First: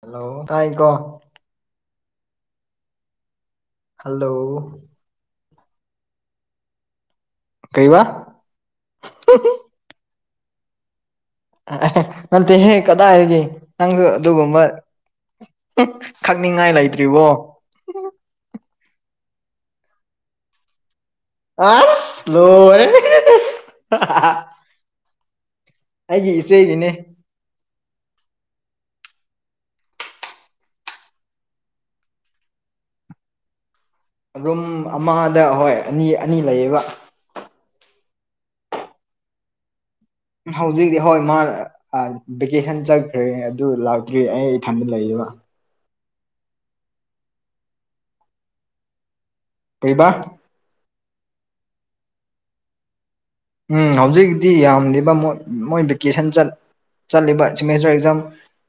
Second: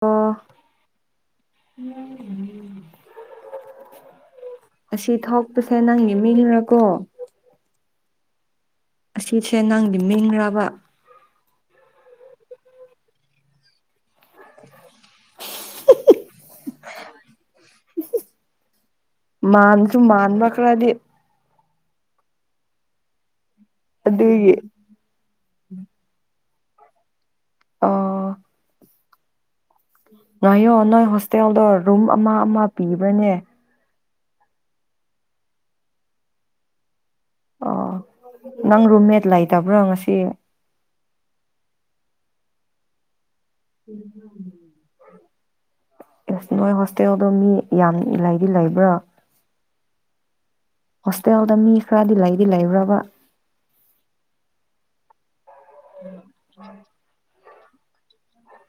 Hello ꯑꯣ ꯇꯥꯏ ꯀꯣ [unintelligible] ꯍꯜꯂꯣ ꯑꯁꯤ ꯊꯣꯛꯄꯁꯦ ꯅꯪ ꯂꯤꯃꯤꯔꯀꯣ ꯀꯩꯕꯥ ꯑꯁꯤꯁꯦ ꯅꯪꯒꯤ ꯃꯤꯡꯔꯕ ꯅꯠꯇꯦꯍꯦ ꯀꯗꯥꯏꯒꯤ ꯅꯪꯁꯨ ꯑꯗꯨꯒꯨꯝꯕ ꯈꯪꯅꯤꯡꯉꯥꯏ ꯂꯩꯇ꯭ꯔꯤꯕꯣ ꯃꯥꯟꯁꯨ ꯃꯥꯟꯕ ꯈꯔꯥꯗꯤ ꯑꯁ ꯂꯣꯏꯔꯦ [unintelligible] ꯑꯗꯨꯒꯤ ꯑꯩꯒꯤ ꯏꯆꯦꯒꯤꯅꯦ ꯑ‌ꯣ ꯉꯥꯏꯌꯣ ꯅꯣꯏ ꯍꯣꯁꯇꯦꯜꯗꯣ ꯔꯨꯝ ꯑꯃ ꯑꯃ ꯄꯤꯕ꯭ꯔꯅꯦ ꯔꯨꯝ ꯑꯃꯗ ꯍꯣꯏ ꯑꯅꯤ ꯑꯅꯤ ꯂꯩꯌꯦꯕ ꯑꯣ ꯅꯪ ꯔꯨꯝꯃꯦꯠ ꯂꯩꯇꯕ꯭ꯔꯣ ꯉꯁꯤ ꯍꯧꯖꯤꯛꯇꯤ ꯍꯣꯏ ꯃꯥ ꯚꯦꯀꯦꯁꯟ ꯆꯠꯈ꯭ꯔꯦ ꯑꯗꯨ ꯂꯥꯛꯇ꯭ꯔꯤ ꯑꯩ ꯏꯊꯟꯗ ꯂꯩꯌꯦꯕ ꯑꯦꯁ ꯅꯣꯏ ꯍꯣꯁꯇꯦꯜꯗꯣ ꯃꯤ ꯌꯥꯝ ꯂꯩꯥꯗꯤ ꯂꯩꯕ꯭ꯔ‌ꯣ ꯀꯩꯕꯥ ꯍꯣꯁꯇꯦꯜꯗ ꯃꯤ ꯈꯔꯗꯤ ꯂꯩꯗꯤ ꯂꯩꯕ꯭ꯔꯕ ꯎꯝ ꯍꯧꯖꯤꯛꯇꯤ ꯌꯥꯝꯗ‌ꯦꯕ ꯃ‌ꯣꯏ ꯃꯣꯏ ꯚꯦꯀꯦꯁꯟ ꯆꯠ ꯆꯠꯂꯤꯕ ꯁ‌ꯦꯃꯦꯁꯇꯔ ꯑꯦꯛꯖꯥꯝ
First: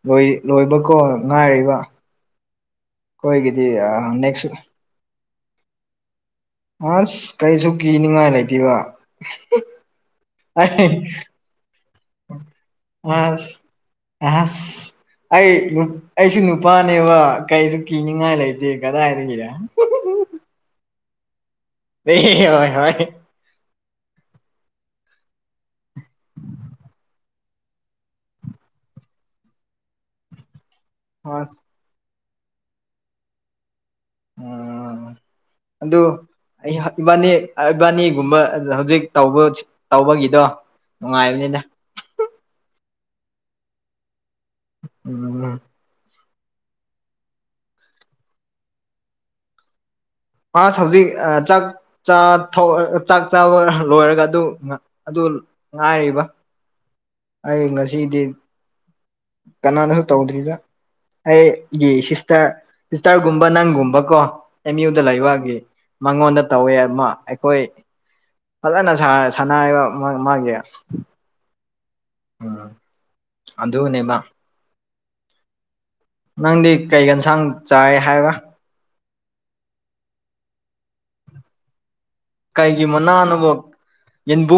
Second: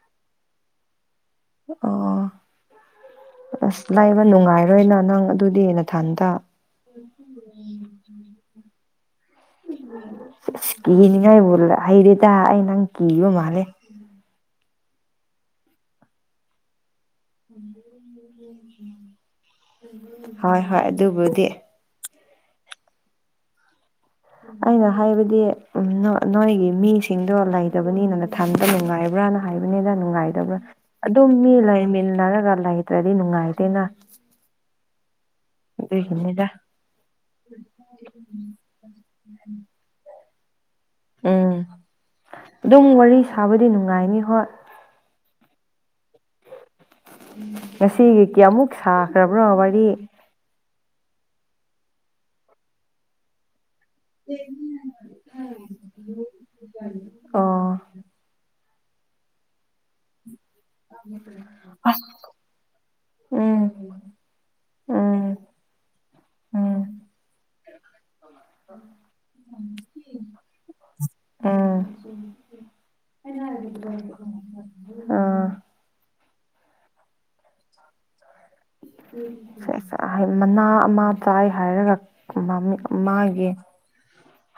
ꯂꯣꯏ ꯂꯣꯏꯕꯀꯣ ꯉꯥꯏꯔꯤꯕ ꯑꯣ ꯑꯩꯈꯣꯏꯒꯤꯗꯤ ꯑꯥ ꯅꯦꯛꯁ ꯂ‌ꯣꯏꯅ ꯅꯪ ꯑꯗꯨꯗꯤ ꯅꯊꯥꯟꯇ ꯑꯁ ꯀꯩꯁꯨ ꯀꯤꯅꯤꯡꯉꯥꯏ ꯂꯩꯇꯦꯕ ꯑꯁ ꯑꯩ ꯀꯤꯅꯤꯉꯥꯏꯕꯨ ꯂ ꯍꯩꯔꯦꯗ ꯑꯩ ꯅꯪ ꯀꯤꯕ ꯃꯥꯜꯂꯦ ꯑꯍꯁ ꯑꯩ ꯑꯩꯁꯨ ꯅꯨꯄꯥꯅꯦꯕ ꯀꯩꯁꯨ ꯀꯤꯅꯤꯉꯏ ꯂꯩꯗꯤ ꯀꯗꯥꯏꯗꯒꯤ ꯍꯣꯏ ꯍꯣꯏ ꯑꯗꯨꯕꯨꯗꯤ ꯑꯦ ꯍꯣꯏ ꯍꯣꯏ ꯑꯩꯅ ꯍꯥꯏꯕꯗꯤ ꯅꯣꯏꯒꯤ ꯃꯤꯁꯤꯡꯗꯣ ꯂꯩꯇꯕꯅꯤꯅ ꯁꯟꯇ ꯅꯨꯡꯉꯥꯏꯕ꯭ꯔꯥꯅ ꯍꯥꯏꯕꯅꯤꯗ ꯅꯨꯡꯉꯥꯏꯗꯕ꯭ꯔꯥ ꯑꯗꯨꯝ ꯃꯤ ꯑꯁ ꯂꯩꯃꯤꯟꯅꯔꯒ ꯂꯩꯇ꯭ꯔꯗꯤ ꯅꯨꯡꯉꯥꯏꯇꯦꯅ ꯎꯝ ꯑꯗꯨ ꯑꯗꯨꯒꯤꯅꯤꯗ ꯑꯩ ꯏꯕꯥꯅꯤ ꯏꯕꯅꯤꯒꯨꯝꯕ ꯍꯧꯖꯤꯛ ꯇ ꯇꯧꯕꯒꯤꯗꯣ ꯅꯨꯡꯉꯥꯏꯕꯅꯤꯗ ꯎꯝ ꯑꯗꯨꯝ ꯋꯥꯔꯤ ꯁꯥꯕꯗꯤ ꯅꯨꯡꯉꯥꯏꯅꯤ ꯍꯣꯏ ꯎꯝ ꯉꯁꯤꯒꯤ ꯀꯌꯥꯃꯨꯛ ꯁꯥꯈ꯭ꯔꯕ꯭ꯔꯣ ꯋꯥꯔꯤ ꯃꯥꯁ ꯍꯧꯖꯤꯛ ꯆ ꯆꯥꯛ ꯆꯥꯕ ꯂꯣꯏꯔꯒ ꯑꯗꯨ ꯑꯗꯨ ꯉꯥꯏꯔꯤꯕ [unintelligible] ꯑꯩ ꯉꯁꯤꯗꯤ ꯀꯅꯥꯅꯁꯨ ꯇꯧꯗ꯭ꯔꯤꯗ ꯑꯩꯒꯤ ꯁꯤꯁꯇꯔ ꯁꯤꯁꯇꯔꯒꯨꯝꯕ ꯎꯝ ꯅꯪꯒꯨꯝꯕ ꯀꯣ ꯑꯦꯝ ꯌꯨꯗ ꯎꯝ ꯂꯩꯕꯒꯤ ꯃꯉꯣꯟꯗ ꯇꯧꯋꯦ ꯎꯝ ꯑꯃ ꯑꯩꯈꯣꯏ ꯐꯖꯅ [unintelligible] ꯃꯥꯒꯤ ꯎꯝ ꯎꯝ ꯑꯗꯨꯅꯦꯕ ꯅꯪꯗꯤ ꯀꯩ ꯌꯦꯟꯁꯥꯡ ꯆꯥꯏ ꯍꯥꯏꯕ꯭ꯔ ꯃꯅꯥ ꯑꯃ ꯆꯥꯏ ꯍꯥꯏꯔꯒ ꯀꯩꯒꯤ ꯃꯥꯒꯤ ꯃꯅꯥꯅꯣꯕ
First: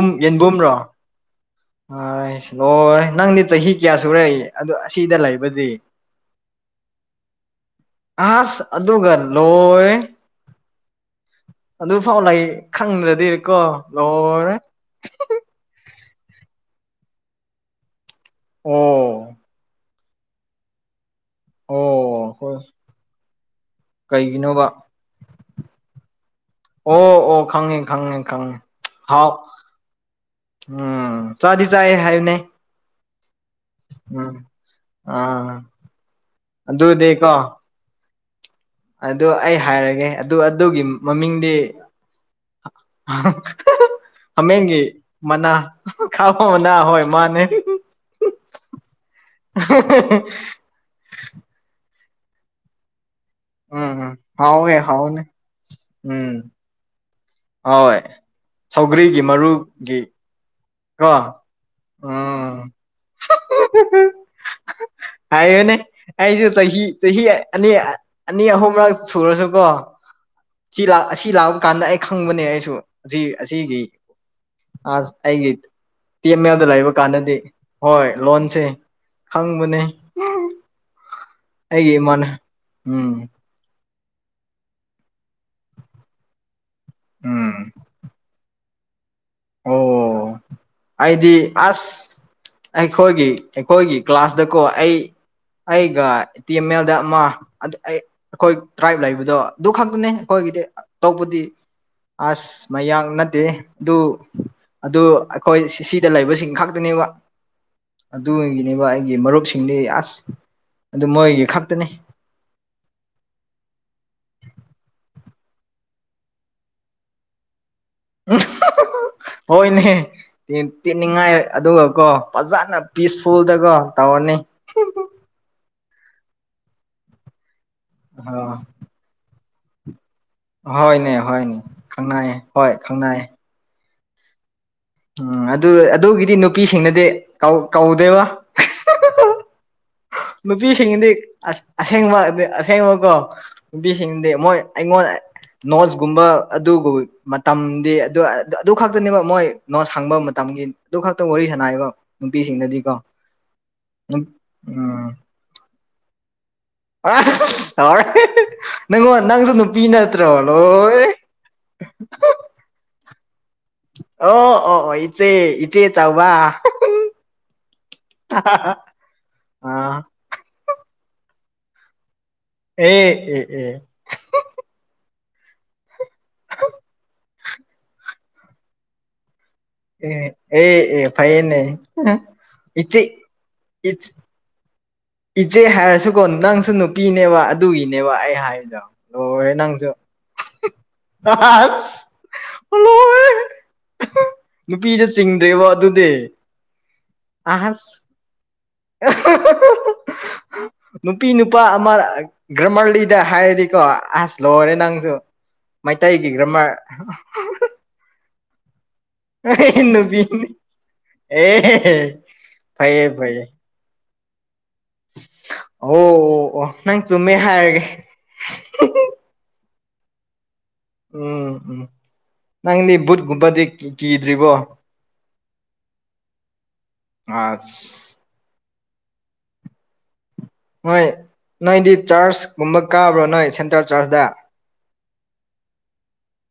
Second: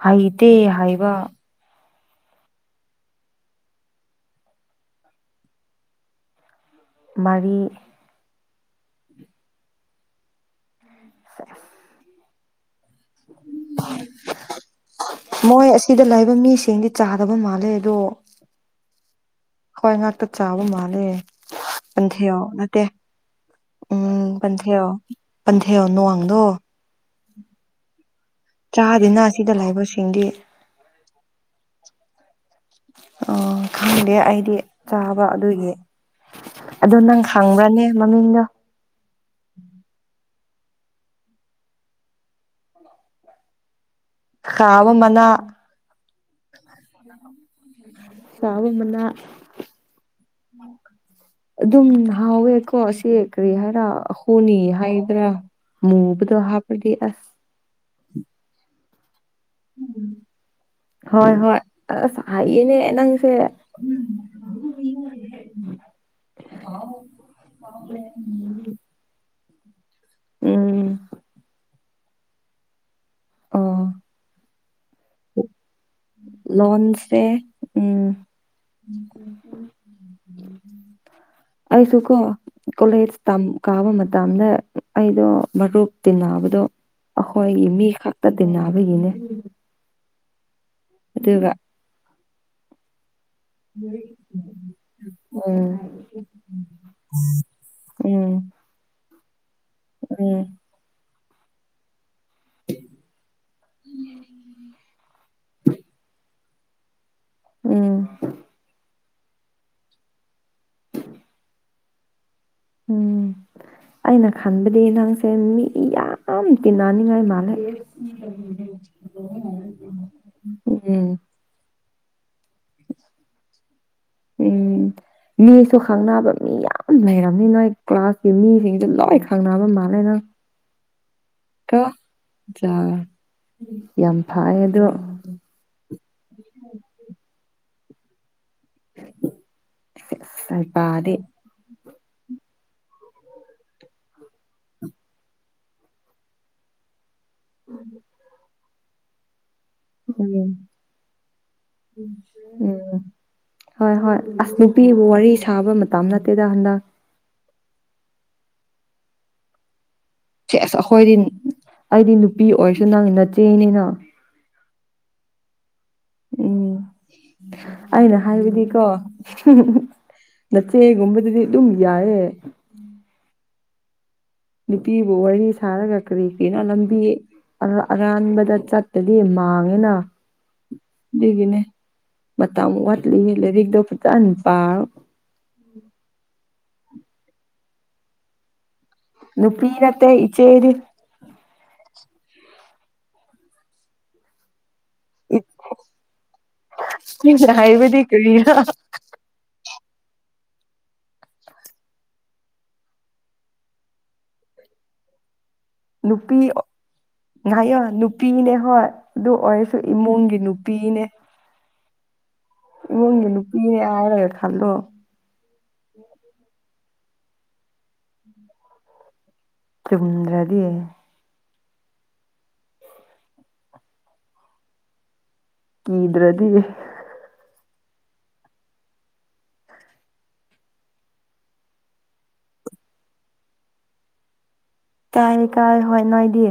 ꯍꯩꯇꯦ ꯍꯥꯏꯕ ꯑꯂꯣꯏ ꯅꯪꯗꯤ ꯆꯍꯤ ꯀꯌꯥ ꯁꯨꯔꯏ ꯑꯗꯨ ꯑꯁꯤꯗ ꯂꯩꯕꯗꯤ ꯃꯔꯤ ꯑꯁ ꯑꯗꯨꯒ ꯂꯣꯏꯔꯦ ꯑꯗꯨꯐꯥꯎ ꯂꯩ ꯈꯪꯗ꯭ꯔꯗꯤꯔꯀꯣ ꯂꯣꯏꯔꯦ ꯃꯣꯏ ꯑꯁꯤꯗ ꯂꯩꯕ ꯃꯤꯁꯤꯡꯗꯤ ꯆꯥꯗꯕ ꯃꯥꯜꯂꯦ ꯑꯗꯣ ꯑꯣ ꯍꯣꯏ ꯉꯥꯛꯇ ꯆꯥꯕ ꯃꯥꯜꯂꯦ ꯑꯣ ꯄꯟꯊꯦꯌ ꯍꯣꯏ ꯅꯠꯇꯦ ꯎꯝ ꯀꯩꯒꯤꯅꯣꯕ ꯄꯟꯊꯦꯔꯣ ꯄꯟꯊꯦꯌꯣ ꯅ ꯋꯥꯡꯗꯣ ꯑꯣ ꯑꯣ ꯈꯪꯉꯦ ꯈꯪꯉꯦ ꯈꯪꯉꯦ ꯆꯥꯗꯦꯅ ꯍꯥꯎ ꯁꯤꯗ ꯂꯩꯕꯁꯤꯡꯗꯤ ꯎꯝ ꯆꯗꯤ ꯆꯑ ꯍꯥꯏꯅꯦ ꯑꯣ ꯈꯪꯗꯦ ꯑꯩꯗꯤ ꯆꯥꯕ ꯑꯥ ꯑꯗꯨꯒꯤ ꯑꯗꯣ ꯅꯪ ꯈꯪꯕ꯭ꯔꯅꯦ ꯃꯃꯤꯡꯗꯣ ꯑꯗ ꯑꯩ ꯍꯥꯏꯔꯒꯦ ꯑꯗꯨ ꯑꯗꯨꯒꯤ ꯃꯃꯤꯡꯗꯤ [unintelligible] ꯍꯥꯃꯦꯡꯒꯤ ꯃꯅꯥ ꯈꯥꯕ ꯃꯅꯥ ꯍꯣꯏ ꯃꯥꯅꯦ ꯈꯥꯕ ꯃꯅꯥ [unintelligible] ꯑꯗꯨꯝ ꯍꯥꯎꯋꯦꯀꯣ ꯁꯤ ꯀꯔꯤ ꯍꯥꯏꯔꯥ ꯎꯝ ꯍꯣꯅꯤ ꯍꯥꯎꯋꯦ ꯍꯥꯎꯅꯦ ꯍꯥꯏꯗ꯭ꯔꯥ ꯎꯝ ꯃꯨꯕꯗꯣ ꯍꯥꯞꯄꯗꯤ ꯑꯁ ꯍꯣꯏ ꯁꯧꯒ꯭ꯔꯤꯒꯤ ꯃꯔꯨꯒꯤ [unintelligible] ꯍꯣꯏ ꯍꯣꯏ ꯑꯁ ꯍꯩꯌꯦꯅꯦ ꯅꯪꯁꯦ ꯍꯥꯏꯌꯨꯅꯦ ꯑꯩꯖꯨ ꯆꯍꯤ ꯆꯍꯤ ꯑꯅꯤ ꯑꯅꯤ ꯑꯍꯨꯝꯔꯛ ꯁꯨꯔꯁꯨꯀꯣ ꯁꯤ ꯎꯝ ꯂꯥꯛ ꯑꯁꯤ ꯂꯥꯛꯄ ꯀꯥꯟꯗ ꯑꯩ ꯈꯪꯕꯅꯦ ꯑꯩꯁꯨ ꯑꯁꯤ ꯑꯣ ꯑꯁꯤꯒꯤ ꯑꯥꯁ ꯑꯩꯒꯤꯠ ꯇꯤ ꯑꯦꯝ ꯑꯦꯜꯗ ꯂꯩꯕ ꯂꯣꯟꯁꯦ ꯀꯥꯟꯗꯗꯤ ꯍꯣꯏ ꯎꯝ ꯂꯣꯟꯁꯦ ꯈꯪꯕꯅꯤ ꯑꯩꯁꯨ ꯀꯣ ꯏꯃꯥꯅ ꯀꯣꯂꯦꯖ ꯎꯝ ꯇꯝ ꯀꯥꯕ ꯃꯇꯝꯗ ꯑꯩꯗꯣ ꯃꯔꯨꯞ ꯇꯤꯟꯅꯕꯗꯣ ꯎꯝ ꯑꯩꯈꯣꯏꯒꯤ ꯃꯤ ꯈꯛꯇ ꯇꯤꯟꯅꯕꯒꯤꯅꯦ ꯑꯣ ꯑꯩꯗꯤ ꯑꯗꯨꯒ ꯑꯁ ꯑꯩꯈꯣꯏꯒꯤ ꯑꯩꯈꯣꯏꯒꯤ ꯀ꯭ꯂꯥꯁꯇꯀꯣ ꯑꯩ ꯎꯝ ꯑꯩꯒ ꯇꯤ ꯑꯦꯝ ꯑꯦꯜꯗ ꯑꯃ ꯎꯝ ꯑꯩꯈꯣꯏ ꯇ꯭ꯔꯥꯏꯞ ꯂꯩꯕꯗꯣ ꯑꯗꯨ ꯈꯛꯇꯅꯦ ꯎꯝ ꯑꯩꯈꯣꯏꯒꯤꯗꯤ ꯇꯧꯕꯨꯗꯤ ꯑꯁ ꯃꯌꯥꯡ ꯅꯠꯇꯦ ꯑꯗꯨ ꯑꯗꯨ ꯑꯩꯈꯣꯏ ꯁꯤꯗ ꯂꯩꯕꯁꯤꯡ ꯈꯛꯇꯅꯦꯕ ꯎꯝ ꯑꯗꯨ ꯑꯣꯏꯒꯤꯅꯦꯕ ꯑꯩꯒꯤ ꯃꯔꯨꯞꯁꯤꯡꯗꯤ ꯑꯁ ꯑꯗꯨ ꯃꯣꯏꯒꯤ ꯈꯛꯇꯅꯤ ꯎꯝ ꯑꯩꯅ ꯈꯟꯕꯗꯤ ꯅꯪꯁꯦ ꯃꯤ ꯌꯥꯝ ꯇꯤꯟꯅꯅꯤꯡꯉꯥꯏ ꯃꯥꯜꯂꯦ ꯍꯣꯏꯅꯦ ꯎꯝ ꯇꯤꯅꯤꯡꯉꯥꯏ ꯑꯗꯨꯒꯀꯣ ꯐꯖꯅ ꯄꯤꯁꯐꯨꯜꯗꯀꯣ ꯇꯧꯔꯅꯤ ꯎꯝ ꯃꯤꯁꯨ ꯈꯪꯅꯕ ꯃꯤ ꯌꯥꯝ ꯂꯩꯔꯝꯅꯤ ꯅꯣꯏ ꯀ꯭ꯂꯥꯁꯀꯤ ꯃꯤꯁꯤꯡꯁꯨ ꯂꯣꯏ ꯈꯪꯅꯕ ꯃꯥꯜꯂꯦ ꯅꯪ ꯍꫭꯢꯅꯦ ꯍꫭꯢꯅꯦ ꯀꯣ ꯖꯥ ꯌꯥꯝ ꯐꯥꯢꯌꯦ ꯑꯗꯨ ꯎꯝ ꯑꯗꯨ ꯑꯗꯨꯒꯤꯗꯤ ꯅꯨꯄꯤꯁꯤꯡꯗꯗꯤ ꯀꯧ ꯀꯧꯗꯦꯕ ꯅꯨꯄꯤꯁꯤꯡꯗꯤ ꯁꯥꯏꯄꯥꯗꯤ ꯑꯁ ꯑꯁꯦꯡꯕ ꯑꯁꯦꯡꯕꯀꯣ ꯅꯨꯄꯤꯁꯤꯡꯗꯤ ꯃꯣꯏ ꯑꯩꯉꯣꯟ ꯅꯣꯠꯁꯀꯨꯝꯕ ꯑꯗꯨꯒꯨ ꯃꯇꯝꯗꯤ ꯑꯗꯨ ꯑꯗꯨ ꯈꯛꯇꯅꯦꯕ ꯃꯣꯏ ꯅꯣꯠꯁ ꯍꯪꯕ ꯎꯝ ꯃꯇꯝꯒꯤ ꯑꯗꯨ ꯈꯛꯇ ꯋꯥꯔꯤ ꯁꯥꯟꯅꯌꯦꯕ ꯅꯨꯄꯤꯁꯤꯡꯗꯗꯤꯀꯣ ꯎꯝ ꯍꯣꯏ ꯍꯣꯏ ꯑꯁ ꯅꯨꯄꯤꯕꯨ ꯋꯥꯔꯤ ꯁꯥꯕ ꯃꯇꯝ ꯅꯠꯇꯦꯗ ꯍꯟꯗꯛ ꯑ ꯇꯧꯔꯦ ꯅꯉꯣꯟ ꯅꯪꯁꯨ ꯅꯨ ꯄꯤ ꯅꯠꯇ꯭ꯔꯣ ꯂꯣꯢꯔꯦ ꯄꯤ ꯑꯣꯏꯔꯁꯨ ꯅꯪ ꯅꯆꯦꯅꯤꯅ ꯑꯣ ꯑꯣ ꯑꯣ ꯏꯆꯦ ꯢ ꯆꯦ ꯆꯥꯎꯕ ꯎꯝ ꯑꯩꯅ ꯍꯥꯏꯕꯗꯤꯀꯣ ꯑ ꯅꯆꯦꯒꯨꯝꯕꯗꯨꯗꯤ ꯑꯗꯨꯝ ꯌꯥꯏꯌꯦ ꯑꯦ ꯑꯦ ꯑꯦ ꯅꯨꯄꯤꯕꯨ ꯋꯥꯔꯤ ꯁꯥꯔꯒ ꯀꯔꯤꯀꯤꯔꯥ ꯂꯝꯕꯤ ꯑꯔꯥꯟꯕꯗ ꯆꯠ ꯇꯗꯤ ꯃꯥꯡꯉꯦꯅ ꯑꯦ ꯑꯦ ꯑꯦ ꯑꯗꯨꯒꯤꯅꯦ ꯐꯩꯌꯦꯅꯦ ꯃꯇ ꯏꯆꯦ ꯋꯥꯠꯂꯤꯌꯦ ꯂꯥꯏꯔꯤꯛꯇꯣ ꯐꯖꯅ ꯄꯥꯔꯦ ꯏꯆꯦ ꯍꯥꯏꯔꯁꯨꯀꯣ ꯅꯪꯁꯨ ꯅꯨꯄꯤꯅꯦꯕ ꯑꯗꯨꯒꯤꯅꯦꯕ ꯑꯩ ꯍꯥꯏꯔꯤꯗꯣ ꯅꯨꯄꯤ ꯅꯠꯇꯦ ꯏꯆꯦꯗꯤ ꯑꯁ ꯂꯣꯢꯔꯦꯍꯦ ꯅꯨꯄꯤꯗ ꯆꯤꯡꯗ꯭ꯔꯦꯕ ꯑꯗꯨꯗꯤ [unintelligible] ꯑꯁ ꯍꯥꯢꯕꯗꯤ ꯀꯔꯤꯔꯥ ꯅꯨꯄꯤ ꯅꯨꯄꯥ ꯑꯃ ꯒ꯭ꯔꯃꯔꯂꯤꯗ ꯍꯥꯏꯔꯗꯤꯀꯣ ꯑꯁ ꯂꯣꯏꯔꯦ ꯅꯪꯁꯨ ꯃꯩꯇꯩꯒꯤ ꯒ꯭ꯔꯃꯥꯔ ꯉꯍꯥꯏꯌꯣ ꯅꯨꯄꯤꯅꯦ ꯍꯣꯏ ꯑꯗꯨ ꯑꯣꯏꯔꯁꯨ ꯏꯃꯨꯡꯒꯤ ꯅꯨꯄꯤꯅꯦ ꯑꯦ ꯑꯦ ꯐꯩꯌꯦ ꯏꯃꯨꯡꯒꯤ ꯐꯩꯌꯦ ꯅꯨꯄꯤꯅꯦ ꯍꯥꯏꯔꯒ ꯈꯜꯂꯣ ꯑꯣ ꯑꯣ ꯑꯣ ꯅꯪ ꯆꯨꯝꯃꯦ ꯍꯥꯏꯔꯒꯦ ꯆꯨꯝꯗ꯭ꯔꯗꯤ ꯎꯝ ꯎꯝ ꯅꯪꯗꯤ ꯕꯨꯠꯒꯨꯝꯕꯗꯤ ꯀꯤꯗ꯭ꯔꯤꯕꯣ ꯀꯤꯗ꯭ꯔꯗꯤ ꯑꯁ ꯅꯣꯏ ꯅꯣꯏꯗꯤ ꯆꯔꯆꯀꯨꯝꯕ ꯀꯥꯕ꯭ꯔꯣ ꯅꯣꯏ ꯁꯦꯟꯇ꯭ꯔꯦꯜ ꯆꯔꯆꯇ ꯇꯥꯏ ꯀꯥꯏ ꯍꯣꯏ ꯅꯣꯏꯗꯤ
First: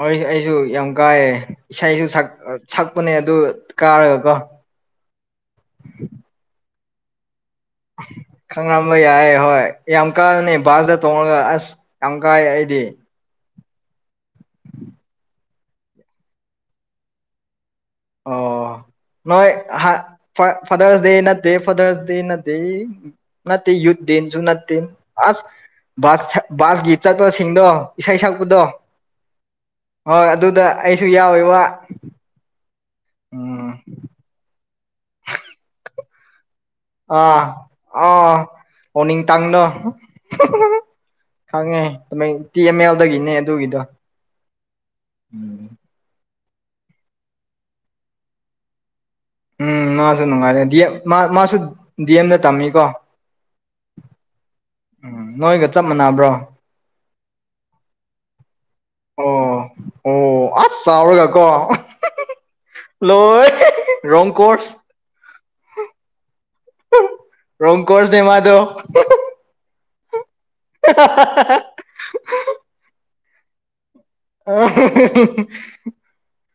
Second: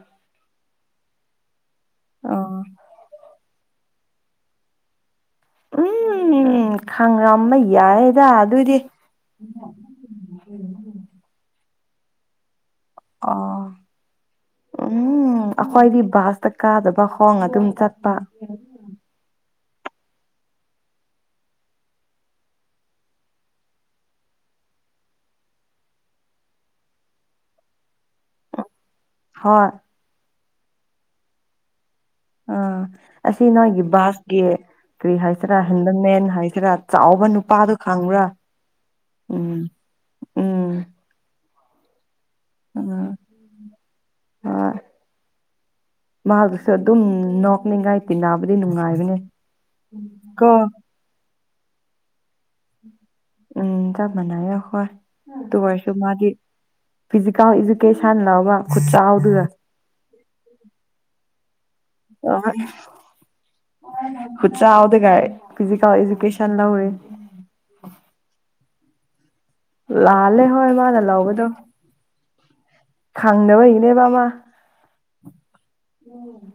ꯍꯣꯢ ꯑꯩꯁꯨ ꯌꯥꯝ ꯀꯥꯢꯌꯦ ꯏꯁꯩꯁꯨ ꯑꯣ ꯁꯛꯄꯅꯦ ꯑꯗꯨ ꯀꯥꯔꯒꯀꯣ ꯎꯝ ꯈꯥꯡꯔꯝꯕ ꯌꯥꯏꯗ ꯑꯗꯨꯏꯗꯤ ꯍꯣꯏ ꯌꯥꯢꯌꯦ ꯍꯣꯏ ꯌꯥꯝ ꯀꯥꯕꯅꯦ ꯕꯥꯖꯗ ꯇꯣꯡꯔꯒ ꯑꯁ ꯌꯥꯝ ꯀꯥꯏꯌꯦ ꯑꯩꯗꯤ ꯑꯣ ꯎꯝ ꯑꯩꯈꯣꯏꯗꯤ ꯕꯥꯁꯇ ꯀꯥꯗꯕ ꯈꯣꯡ ꯑꯗꯨꯝ ꯆꯠ ꯑꯣ ꯅꯣꯏ ꯐꯥꯗꯔꯁ ꯗꯦ ꯅꯠꯇꯦ ꯐꯥꯗꯔꯁ ꯗꯦ ꯅꯠꯇꯦ ꯅꯠꯇꯦ ꯌꯨꯗ ꯗꯦꯟꯁꯨ ꯅꯠꯇꯦ ꯑꯁ ꯕꯥꯁ ꯕꯥꯁꯀꯤ ꯆꯠꯄꯁꯤꯡꯗꯣ ꯏꯁꯩ ꯁꯛꯄꯗꯣ ꯍꯣꯏ ꯍꯣꯏ ꯑꯗꯨꯗ ꯑꯩꯁꯨ ꯌꯥꯎꯋꯤꯕ ꯑꯥ ꯑꯁꯤ ꯅꯣꯏꯒꯤ ꯕꯥꯁꯀꯤ ꯀꯔꯤ ꯍꯥꯏꯁꯤꯔꯥ ꯍꯦꯟꯗꯜꯃꯦꯟ ꯍꯥꯏꯁꯤꯔꯥ ꯑ ꯆꯥꯎꯕ ꯅꯨꯄꯥꯗꯣ ꯈꯪꯕ꯭ꯔꯥ ꯑꯥ ꯑꯣꯅꯤ ꯎꯝ ꯇꯥꯡꯅꯣ ꯎꯝ ꯈꯪꯉꯦ ꯇꯤ ꯑꯦꯝ ꯑꯦꯜꯗꯒꯤꯅꯦ ꯑꯗꯨꯒꯤꯗꯣ ꯍꯣꯢ ꯎꯝ ꯃꯥꯕꯨꯁꯨ ꯑꯗꯨꯝ ꯅꯣꯛꯅꯤꯡꯉꯥꯏ ꯇꯤꯟꯅꯕꯗꯤ ꯅꯨꯡꯉꯥꯏꯕꯅꯦ ꯎꯝ ꯃꯥꯁꯨ ꯀꯣ ꯅꯨꯡꯉꯥꯏꯔꯦ ꯃꯥꯁꯨ ꯗꯤ ꯑꯦꯝꯗ ꯇꯝꯃꯤ ꯎꯝ ꯆꯞ ꯃꯥꯟꯅꯩꯌꯦ ꯍꯣꯏ ꯎꯝ ꯑꯗꯨ ꯅꯣꯏꯒ ꯆꯞ ꯑꯣꯏꯔꯁꯨ ꯃꯥꯗꯤ ꯃꯥꯟꯅꯕ꯭ꯔꯣ ꯐꯤꯖꯤꯀꯦꯜ ꯏꯗꯨꯨꯀꯦꯁꯟ ꯂꯧꯕ ꯈꯨꯠ ꯆꯥꯎꯗꯨꯒ ꯑꯣ ꯑꯣ ꯑꯁ ꯆꯥꯎꯔꯒ ꯀꯣ ꯑ [inaudible] ꯂꯣꯏ ꯍꯦ ꯍꯦ ꯈꯨꯠꯆꯥꯥꯎꯗꯨꯒ ꯐꯤꯖꯀꯦꯜ ꯑꯦꯖꯨꯀꯦꯁꯟ ꯂꯧꯢ ꯔꯣꯀꯣꯔꯅꯦ ꯃꯗꯣ ꯂꯥꯜꯂꯦ ꯍꯣꯏ ꯃꯥꯅ ꯂꯧꯕꯗꯣ ꯈꯪꯗꯕꯩꯒꯤꯅꯦ ꯃꯥ ꯑꯥ ꯍꯦ ꯍꯦ ꯍꯦ ꯎꯝ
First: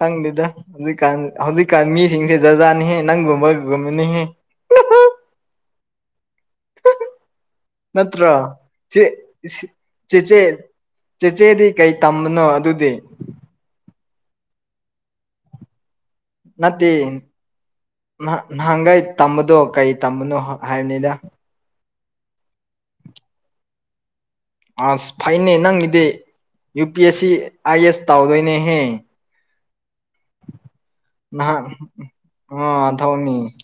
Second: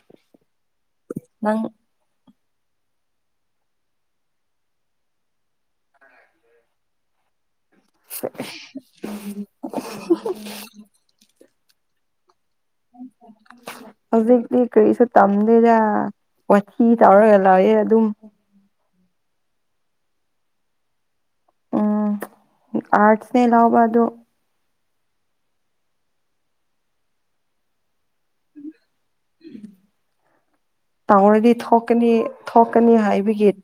ꯈꯪꯗꯦꯗ ꯍꯧꯖꯤꯛꯀꯥꯟ ꯅꯪ ꯍꯧꯖꯤꯛꯀꯥꯟ ꯃꯤꯁꯤꯡꯁꯦ ꯖꯥꯠ ꯖꯥꯠꯅꯤꯍꯦ ꯅꯪꯒꯨꯝꯕ ꯒꯨꯝꯕꯅꯤꯍꯦ ꯅꯠꯇ꯭ꯔꯣ ꯆꯦꯆꯦ ꯆꯦꯆꯦꯗꯤ ꯀꯩ ꯇꯝꯕꯅꯣ ꯑꯗꯨꯗꯤ ꯍꯧꯖꯤꯛꯇꯤ ꯀꯔꯤꯁꯨ ꯇꯝꯗꯦꯗ ꯋꯥꯊꯤ ꯅꯠꯇꯦ ꯇꯥꯎꯔꯒ ꯂꯩꯑꯦ ꯑꯗꯨꯝ ꯅꯍ- ꯅꯍꯥꯟꯒꯩ ꯇꯝꯕꯗꯣ ꯀꯔꯤ ꯇꯝꯕꯅꯣ ꯍꯥꯏꯕꯅꯤꯗ ꯎꯝ ꯑꯥꯁ ꯁꯦ ꯂꯥꯎꯕ ꯑꯗꯨ ꯑꯥꯁ ꯐꯩꯅꯦ ꯅꯪꯒꯤꯗꯤ U P S C I ꯑꯦꯁ ꯇꯧꯗꯣꯏꯅꯦꯍꯦ ꯎꯝ ꯇꯧꯔꯗꯤ ꯅꯍꯥꯟ ꯊꯣꯛꯀꯅꯤ ꯑꯥ ꯊꯣꯛꯀꯅꯤ ꯍꯥꯏꯕꯒꯤ ꯊꯧꯅꯤ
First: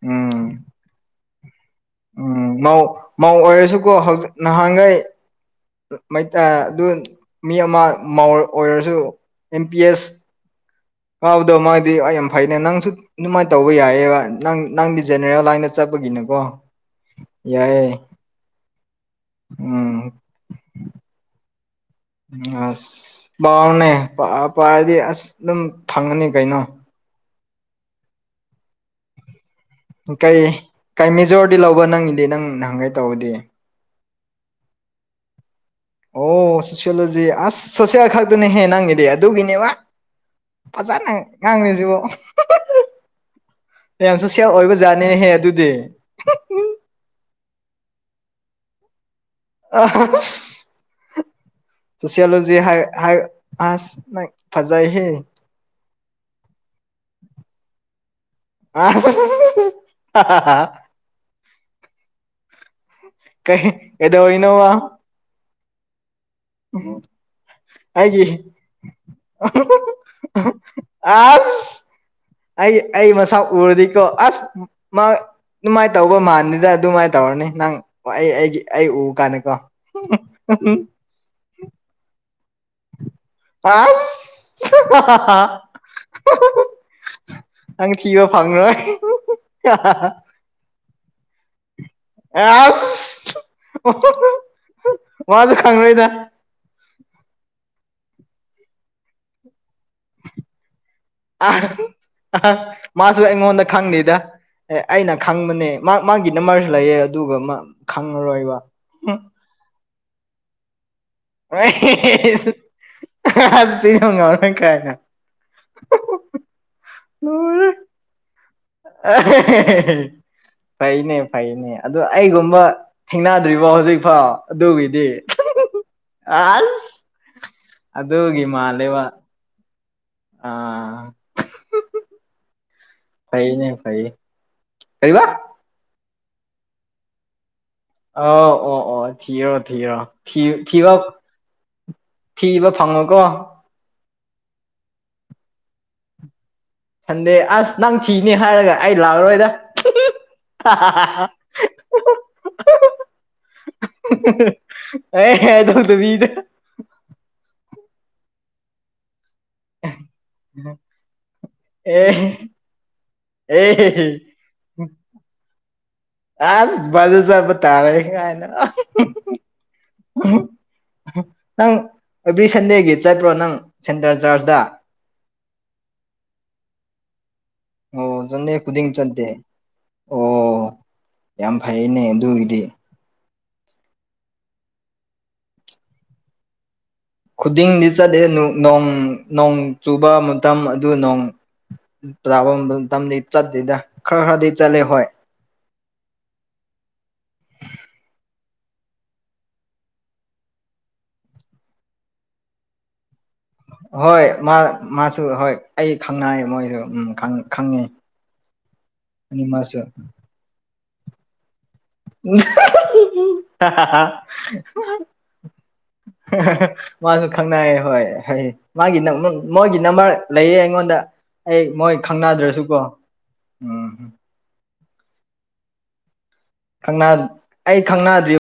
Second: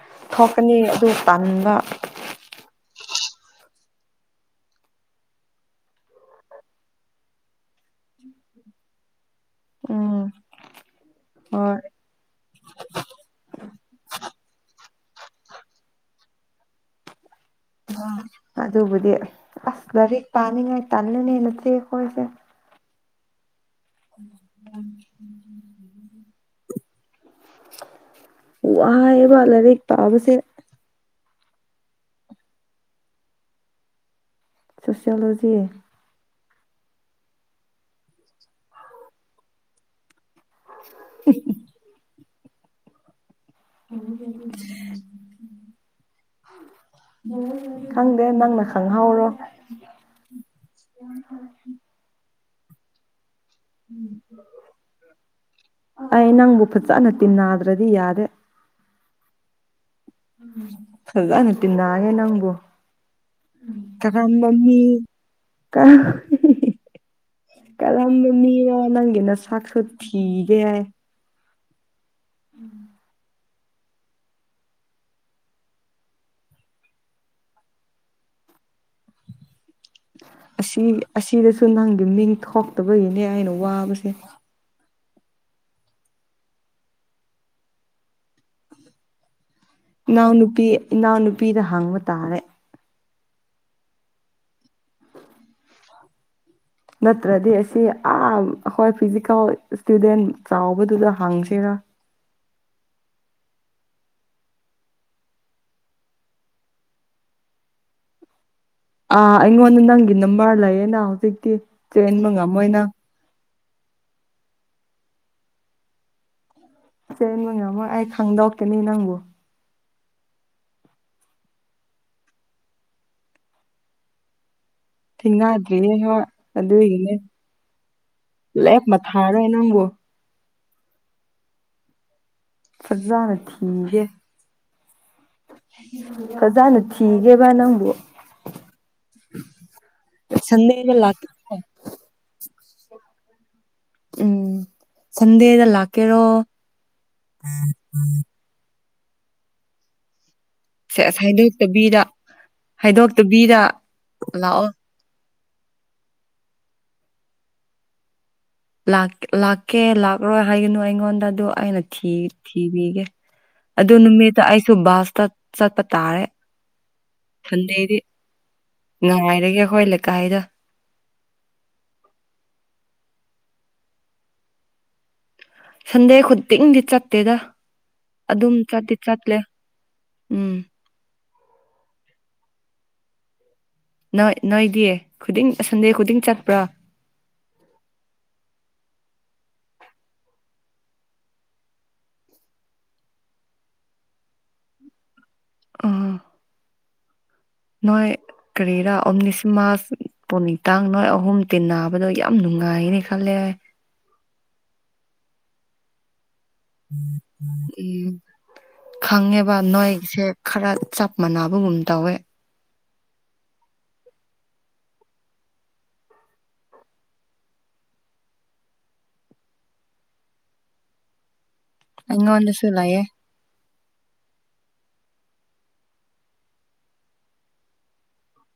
ꯎꯝ ꯊꯣꯛꯀꯅꯤ ꯑꯗꯨ ꯇꯥꯟꯕ ꯎꯝ ꯃꯧ ꯃꯧ ꯑꯣꯏꯔꯁꯨꯀꯣ ꯍꯧꯖꯤꯛ ꯅꯍꯥꯟꯈꯩ ꯑꯗꯨ ꯃꯤ ꯑꯃ ꯑꯣꯏꯔꯁꯨ ꯑꯦꯝ ꯄꯤ ꯑꯦꯁ ꯎꯝ ꯐꯥꯎꯕꯗꯣ ꯍꯣꯏ ꯃꯥꯗꯤ ꯌꯥꯝ ꯐꯩꯅꯦ ꯅꯪꯁꯨ ꯑꯗꯨꯃꯥꯏꯅ ꯇꯧꯕ ꯌꯥꯏꯌꯦꯕ ꯅꯪ ꯅꯪꯗꯤ ꯖꯦꯅꯦꯔꯦꯜ ꯂꯥꯏꯟꯗ ꯆꯠꯄꯒꯤꯅꯦꯀꯣ [inaudible] ꯑꯗꯨꯕꯨꯗꯤ ꯑꯁ ꯎꯝ ꯂꯥꯏꯔꯤꯛ ꯄꯥꯅꯤꯡꯉꯥꯏ ꯇꯜꯂꯦꯅꯦ ꯅꯆꯦꯈꯣꯏꯁꯦ ꯑꯁ ꯄꯥꯎꯅꯦ ꯄꯥꯕꯨ ꯄꯥꯔꯗꯤ ꯑꯁ ꯑꯗꯨꯝ ꯐꯪꯒꯅꯤ ꯀꯩꯅꯣ ꯋꯥꯏꯕ ꯂꯩꯔꯤꯛ ꯀꯩ ꯀꯩ ꯃꯦꯖꯣꯔꯗꯤ ꯂꯧꯕ ꯅꯪꯒꯤꯗꯤ ꯅꯪ ꯅꯍꯥꯒꯩ ꯇꯧꯕꯗꯤ ꯁꯣꯁꯤꯌꯣꯂꯣꯖꯤ ꯑꯣ ꯁꯣꯁꯤꯌꯣꯂꯣꯖꯤ ꯑꯁ ꯁꯣꯁꯦꯜ ꯈꯛꯇꯅꯦꯍꯦ ꯅꯪꯒꯤꯗꯤ ꯑꯗꯨꯒꯤꯅꯦꯕ ꯐꯖꯥꯅ ꯉꯥꯡꯅꯔꯤꯁꯤꯕꯨ ꯌꯥꯝ ꯁꯣꯁꯦꯟ ꯑꯣꯏꯕ ꯖꯥꯠꯅꯤꯍꯦ ꯑꯗꯨꯗꯤ ꯎ ꯈꯪꯗꯦ ꯅꯪꯅ ꯈꯪꯍꯧꯔꯣ ꯑꯁ ꯁꯣꯁꯤꯌꯣꯂꯣꯖꯤ ꯍꯥꯏ ꯍꯥꯏ ꯑꯥꯁ ꯅꯪ ꯐꯥꯖꯩ ꯍꯦ ꯑꯩ ꯅꯪꯕꯨ ꯐꯖꯅ ꯇꯤꯟꯅꯗ꯭ꯔꯗꯤ ꯌꯥꯗꯦ ꯑ [inaudible] ꯐꯖꯅ ꯇꯤꯟꯅꯩꯌꯦ ꯅꯪꯕꯨ ꯀꯩ ꯀꯔꯝꯕ ꯃꯤ ꯀꯩꯗꯧꯔꯤꯅꯣꯕ ꯀꯥ ꯀꯔꯝꯕ ꯑꯩꯒꯤ ꯃꯤꯅꯣ ꯅꯪꯒꯤ ꯅꯁꯥꯛꯁꯨ ꯊꯤꯒꯦ ꯍꯥꯏ ꯑꯥꯁ ꯑꯩ ꯑꯩ ꯃꯁꯥ ꯎꯔꯗꯤꯀꯣ ꯑꯁ ꯃꯥ ꯑꯗꯨꯃꯥꯏꯅ ꯇꯧꯕ ꯃꯥꯟꯗꯦꯗ ꯑꯗꯨꯃꯥꯏꯅ ꯇꯧꯔꯅꯤ ꯅꯪ ꯑꯩ ꯑꯩꯒꯤ ꯑꯩ ꯎꯕ ꯀꯥꯟꯗꯀꯣ ꯑꯁꯤ ꯑꯁꯤꯗꯁꯨ ꯅꯪꯒꯤ ꯃꯤꯡ ꯊꯣꯛꯇꯕꯒꯤꯅꯦ ꯑꯩꯅ ꯋꯥꯕꯁꯦ ꯑꯥꯁ ꯅꯪ ꯊꯤꯕ ꯐꯪꯉꯣꯏ ꯏꯅꯥꯎ ꯅꯨꯨꯄꯤ ꯏꯅꯥꯎ ꯅꯨꯄꯤꯗ ꯍꯪꯕ ꯇꯥꯔꯦ ꯃꯥꯗꯣ ꯈꯪꯉꯣꯏꯗ ꯅꯠꯇ꯭ꯔꯗꯤ ꯑꯁꯤ ꯑꯥ ꯑꯩꯈꯣꯏ ꯐꯤꯖꯤꯀꯦꯜ ꯁꯇꯨꯗꯦꯟ ꯆꯥꯎꯕꯗꯨꯗ ꯍꯪꯁꯤꯔꯥ ꯑꯥ ꯃꯥꯁꯨ ꯑꯩꯉꯣꯟꯗ ꯈꯪꯅꯤꯗ ꯑꯦ ꯑꯩꯅ ꯈꯪꯕꯅꯦ ꯃꯥ ꯃꯥꯒꯤ ꯅꯃꯕꯔꯁꯨ ꯂꯩꯌꯦ ꯑꯗꯨꯒ ꯈꯪꯉꯔꯣꯏꯕ ꯑꯥ ꯑꯩꯉꯣꯟꯗ ꯅꯪꯒꯤ ꯅꯝꯕꯔ ꯂꯩꯌꯦꯅ ꯍꯧꯖꯤꯛ ꯑ [unintelligible] ꯑꯁꯤ ꯍꯧꯡꯒ ꯑꯣꯅ ꯀꯌꯥꯒ ꯆꯦꯟꯕ ꯉꯝꯃꯣ ꯑꯩ ꯈꯪꯗꯧ [unintelligible] ꯐꯩꯅꯦ ꯐꯩꯅꯦ ꯑꯗꯣ ꯑꯩꯒꯨꯝꯕ ꯊꯦꯡꯅꯗ꯭ꯔꯤꯕꯣ ꯍꯧꯖꯤꯛꯐꯥꯎ꯫ ꯑꯗꯨꯒꯤꯗꯤ ꯊꯦꯡꯅꯗ꯭ꯔꯤꯌꯦ ꯍꯣꯏ ꯑꯥꯁ ꯑꯗꯨꯒꯤꯅꯦ ꯑꯗꯒꯤ ꯂꯦꯞꯃ ꯃꯥꯂꯦꯕ ꯊꯥꯔꯣꯏ ꯅꯪꯕꯨ ꯑꯥ ꯐꯖꯥꯅ ꯐꯩꯅꯦ ꯊꯤꯒꯦ꯫ ꯐꯩꯌꯦ ꯀꯩꯕ ꯐꯖꯟꯅ ꯊꯤꯒꯦꯕ ꯅꯪꯕꯨ ꯑꯣ ꯑꯣ ꯑꯣ ꯊꯤꯌꯣ ꯊꯤꯌꯣ ꯊꯤꯕ ꯁꯟꯗꯦꯗ ꯂꯥꯛ ꯊꯤꯕ ꯐꯪꯉꯨ ꯀꯣ꯫ ꯎꯝ ꯁꯟꯗꯦꯗ ꯂꯥꯛꯀꯦꯔꯣ ꯑꯁ ꯅꯪ ꯊꯤꯅꯦ ꯍꯥꯏꯔꯒ ꯑꯩ ꯂꯥꯛꯑꯔꯣꯏꯗ ꯁꯦ ꯑꯁꯥꯏꯗꯩ [unintelligible] ꯍꯥꯏꯗꯣꯛꯇꯕꯤꯗ ꯂꯥꯛꯑꯣ꯫ ꯑꯦ ꯍꯥꯏꯗꯣꯛꯇꯕꯤꯗ꯫ ꯂꯥꯛ ꯂꯥꯛ ꯀꯦ ꯂꯥꯛꯔꯣꯏ ꯍꯥꯏꯒꯅꯨ ꯑꯩꯉꯣꯟꯗ ꯑꯗꯨ ꯑꯩꯅꯗ ꯑꯦ ꯊꯤꯊꯤꯕꯤꯒꯦ ꯑꯗꯨ ꯑꯦ ꯅꯨꯃꯤꯠ꯫ ꯑꯩꯁꯨ ꯕꯁꯇ ꯆꯠꯄ ꯇꯥꯔꯦ ꯑꯥꯁ ꯕꯁꯇ ꯆꯠꯄ ꯇꯥꯔꯦ ꯁꯟꯗꯦꯗꯤ ꯀꯥꯏꯅ ꯉꯥꯏꯔꯒꯦ ꯑꯩꯈꯣꯏ ꯂꯩꯀꯥꯏꯗ ꯅꯪ ꯑꯦꯕ꯭ꯔꯤ ꯁꯟꯗꯦꯒꯤ ꯆꯠꯄ꯭ꯔꯣ ꯅꯪ ꯁꯦꯟꯇꯔ ꯆꯔꯆꯇ ꯁꯟꯗꯦ ꯈꯨꯗꯤꯡꯗꯤ ꯆꯠꯇꯦꯗ ꯑꯣ ꯁꯟꯗꯦ ꯑꯗꯨꯝ ꯈꯨꯗꯤꯡ ꯆꯠꯇꯤ ꯆꯠꯇꯦ ꯆꯠꯂꯦ ꯑꯣ ꯎꯝ ꯌꯥꯝ ꯐꯩꯅꯦ ꯑꯗꯨꯒꯤꯗꯤ ꯅꯣꯏ ꯅꯣꯏꯗꯤ ꯈꯨꯗꯤꯡ ꯁꯟꯗꯦ ꯈꯨꯗꯤꯡ ꯆꯠꯄ꯭ꯔꯣ ꯈꯨꯗꯤꯡꯗꯤ ꯆꯠꯂꯦ ꯅꯣꯡ ꯅꯣꯡ ꯆꯨꯕ ꯃꯇꯝ ꯑꯗꯨ ꯅꯣꯡ [unintelligible] ꯇꯝꯗꯤ ꯆꯠꯇꯦꯗ ꯈꯔ ꯈꯔꯗꯤ ꯆꯠꯂꯦ ꯍꯣꯏ ꯑꯥ ꯅꯣꯏ ꯀꯔꯤꯔꯥ ꯑꯣꯅꯤꯁ ꯃꯥꯔꯁ ꯄꯨꯡꯅꯤꯡ ꯇꯥꯡ ꯅꯣꯏ ꯑꯍꯨꯝ ꯇꯤꯟꯅꯕꯗꯣ ꯌꯥꯝ ꯅꯨꯡꯉꯥꯏꯅꯤ ꯈꯜꯂꯦꯍꯦ ꯍꯣꯏ ꯃꯥ ꯃꯥꯁꯨ ꯍꯣꯏ ꯑꯩ ꯈꯪꯅꯩ ꯃꯣꯏ ꯎꯝ ꯈꯪꯉꯦꯕ ꯑꯅꯤꯃꯁꯨ ꯅꯣꯏꯁꯦ꯫ ꯈꯔ ꯆꯞ ꯃꯥꯟꯅꯕꯒꯨꯝ ꯇꯧꯋꯦ꯫ [inaudible] ꯃꯥꯁꯨ ꯈꯪꯅꯌꯦ ꯍꯣꯏ ꯍ ꯃꯥꯒꯤ ꯃꯣꯏꯒꯤ ꯅꯝꯕꯔ ꯂꯩꯌꯦ ꯑꯩꯉꯣꯟꯗ ꯑꯩ ꯃꯣꯏ ꯑꯩꯉꯣꯟꯗꯁꯨ ꯈꯪꯅꯗ꯭ꯔꯁꯨꯀꯣ ꯂꯩꯌꯦ ꯎꯝ ꯫ꯪ ꯑꯩ ꯈꯪꯅꯗ꯭ꯔꯤꯕ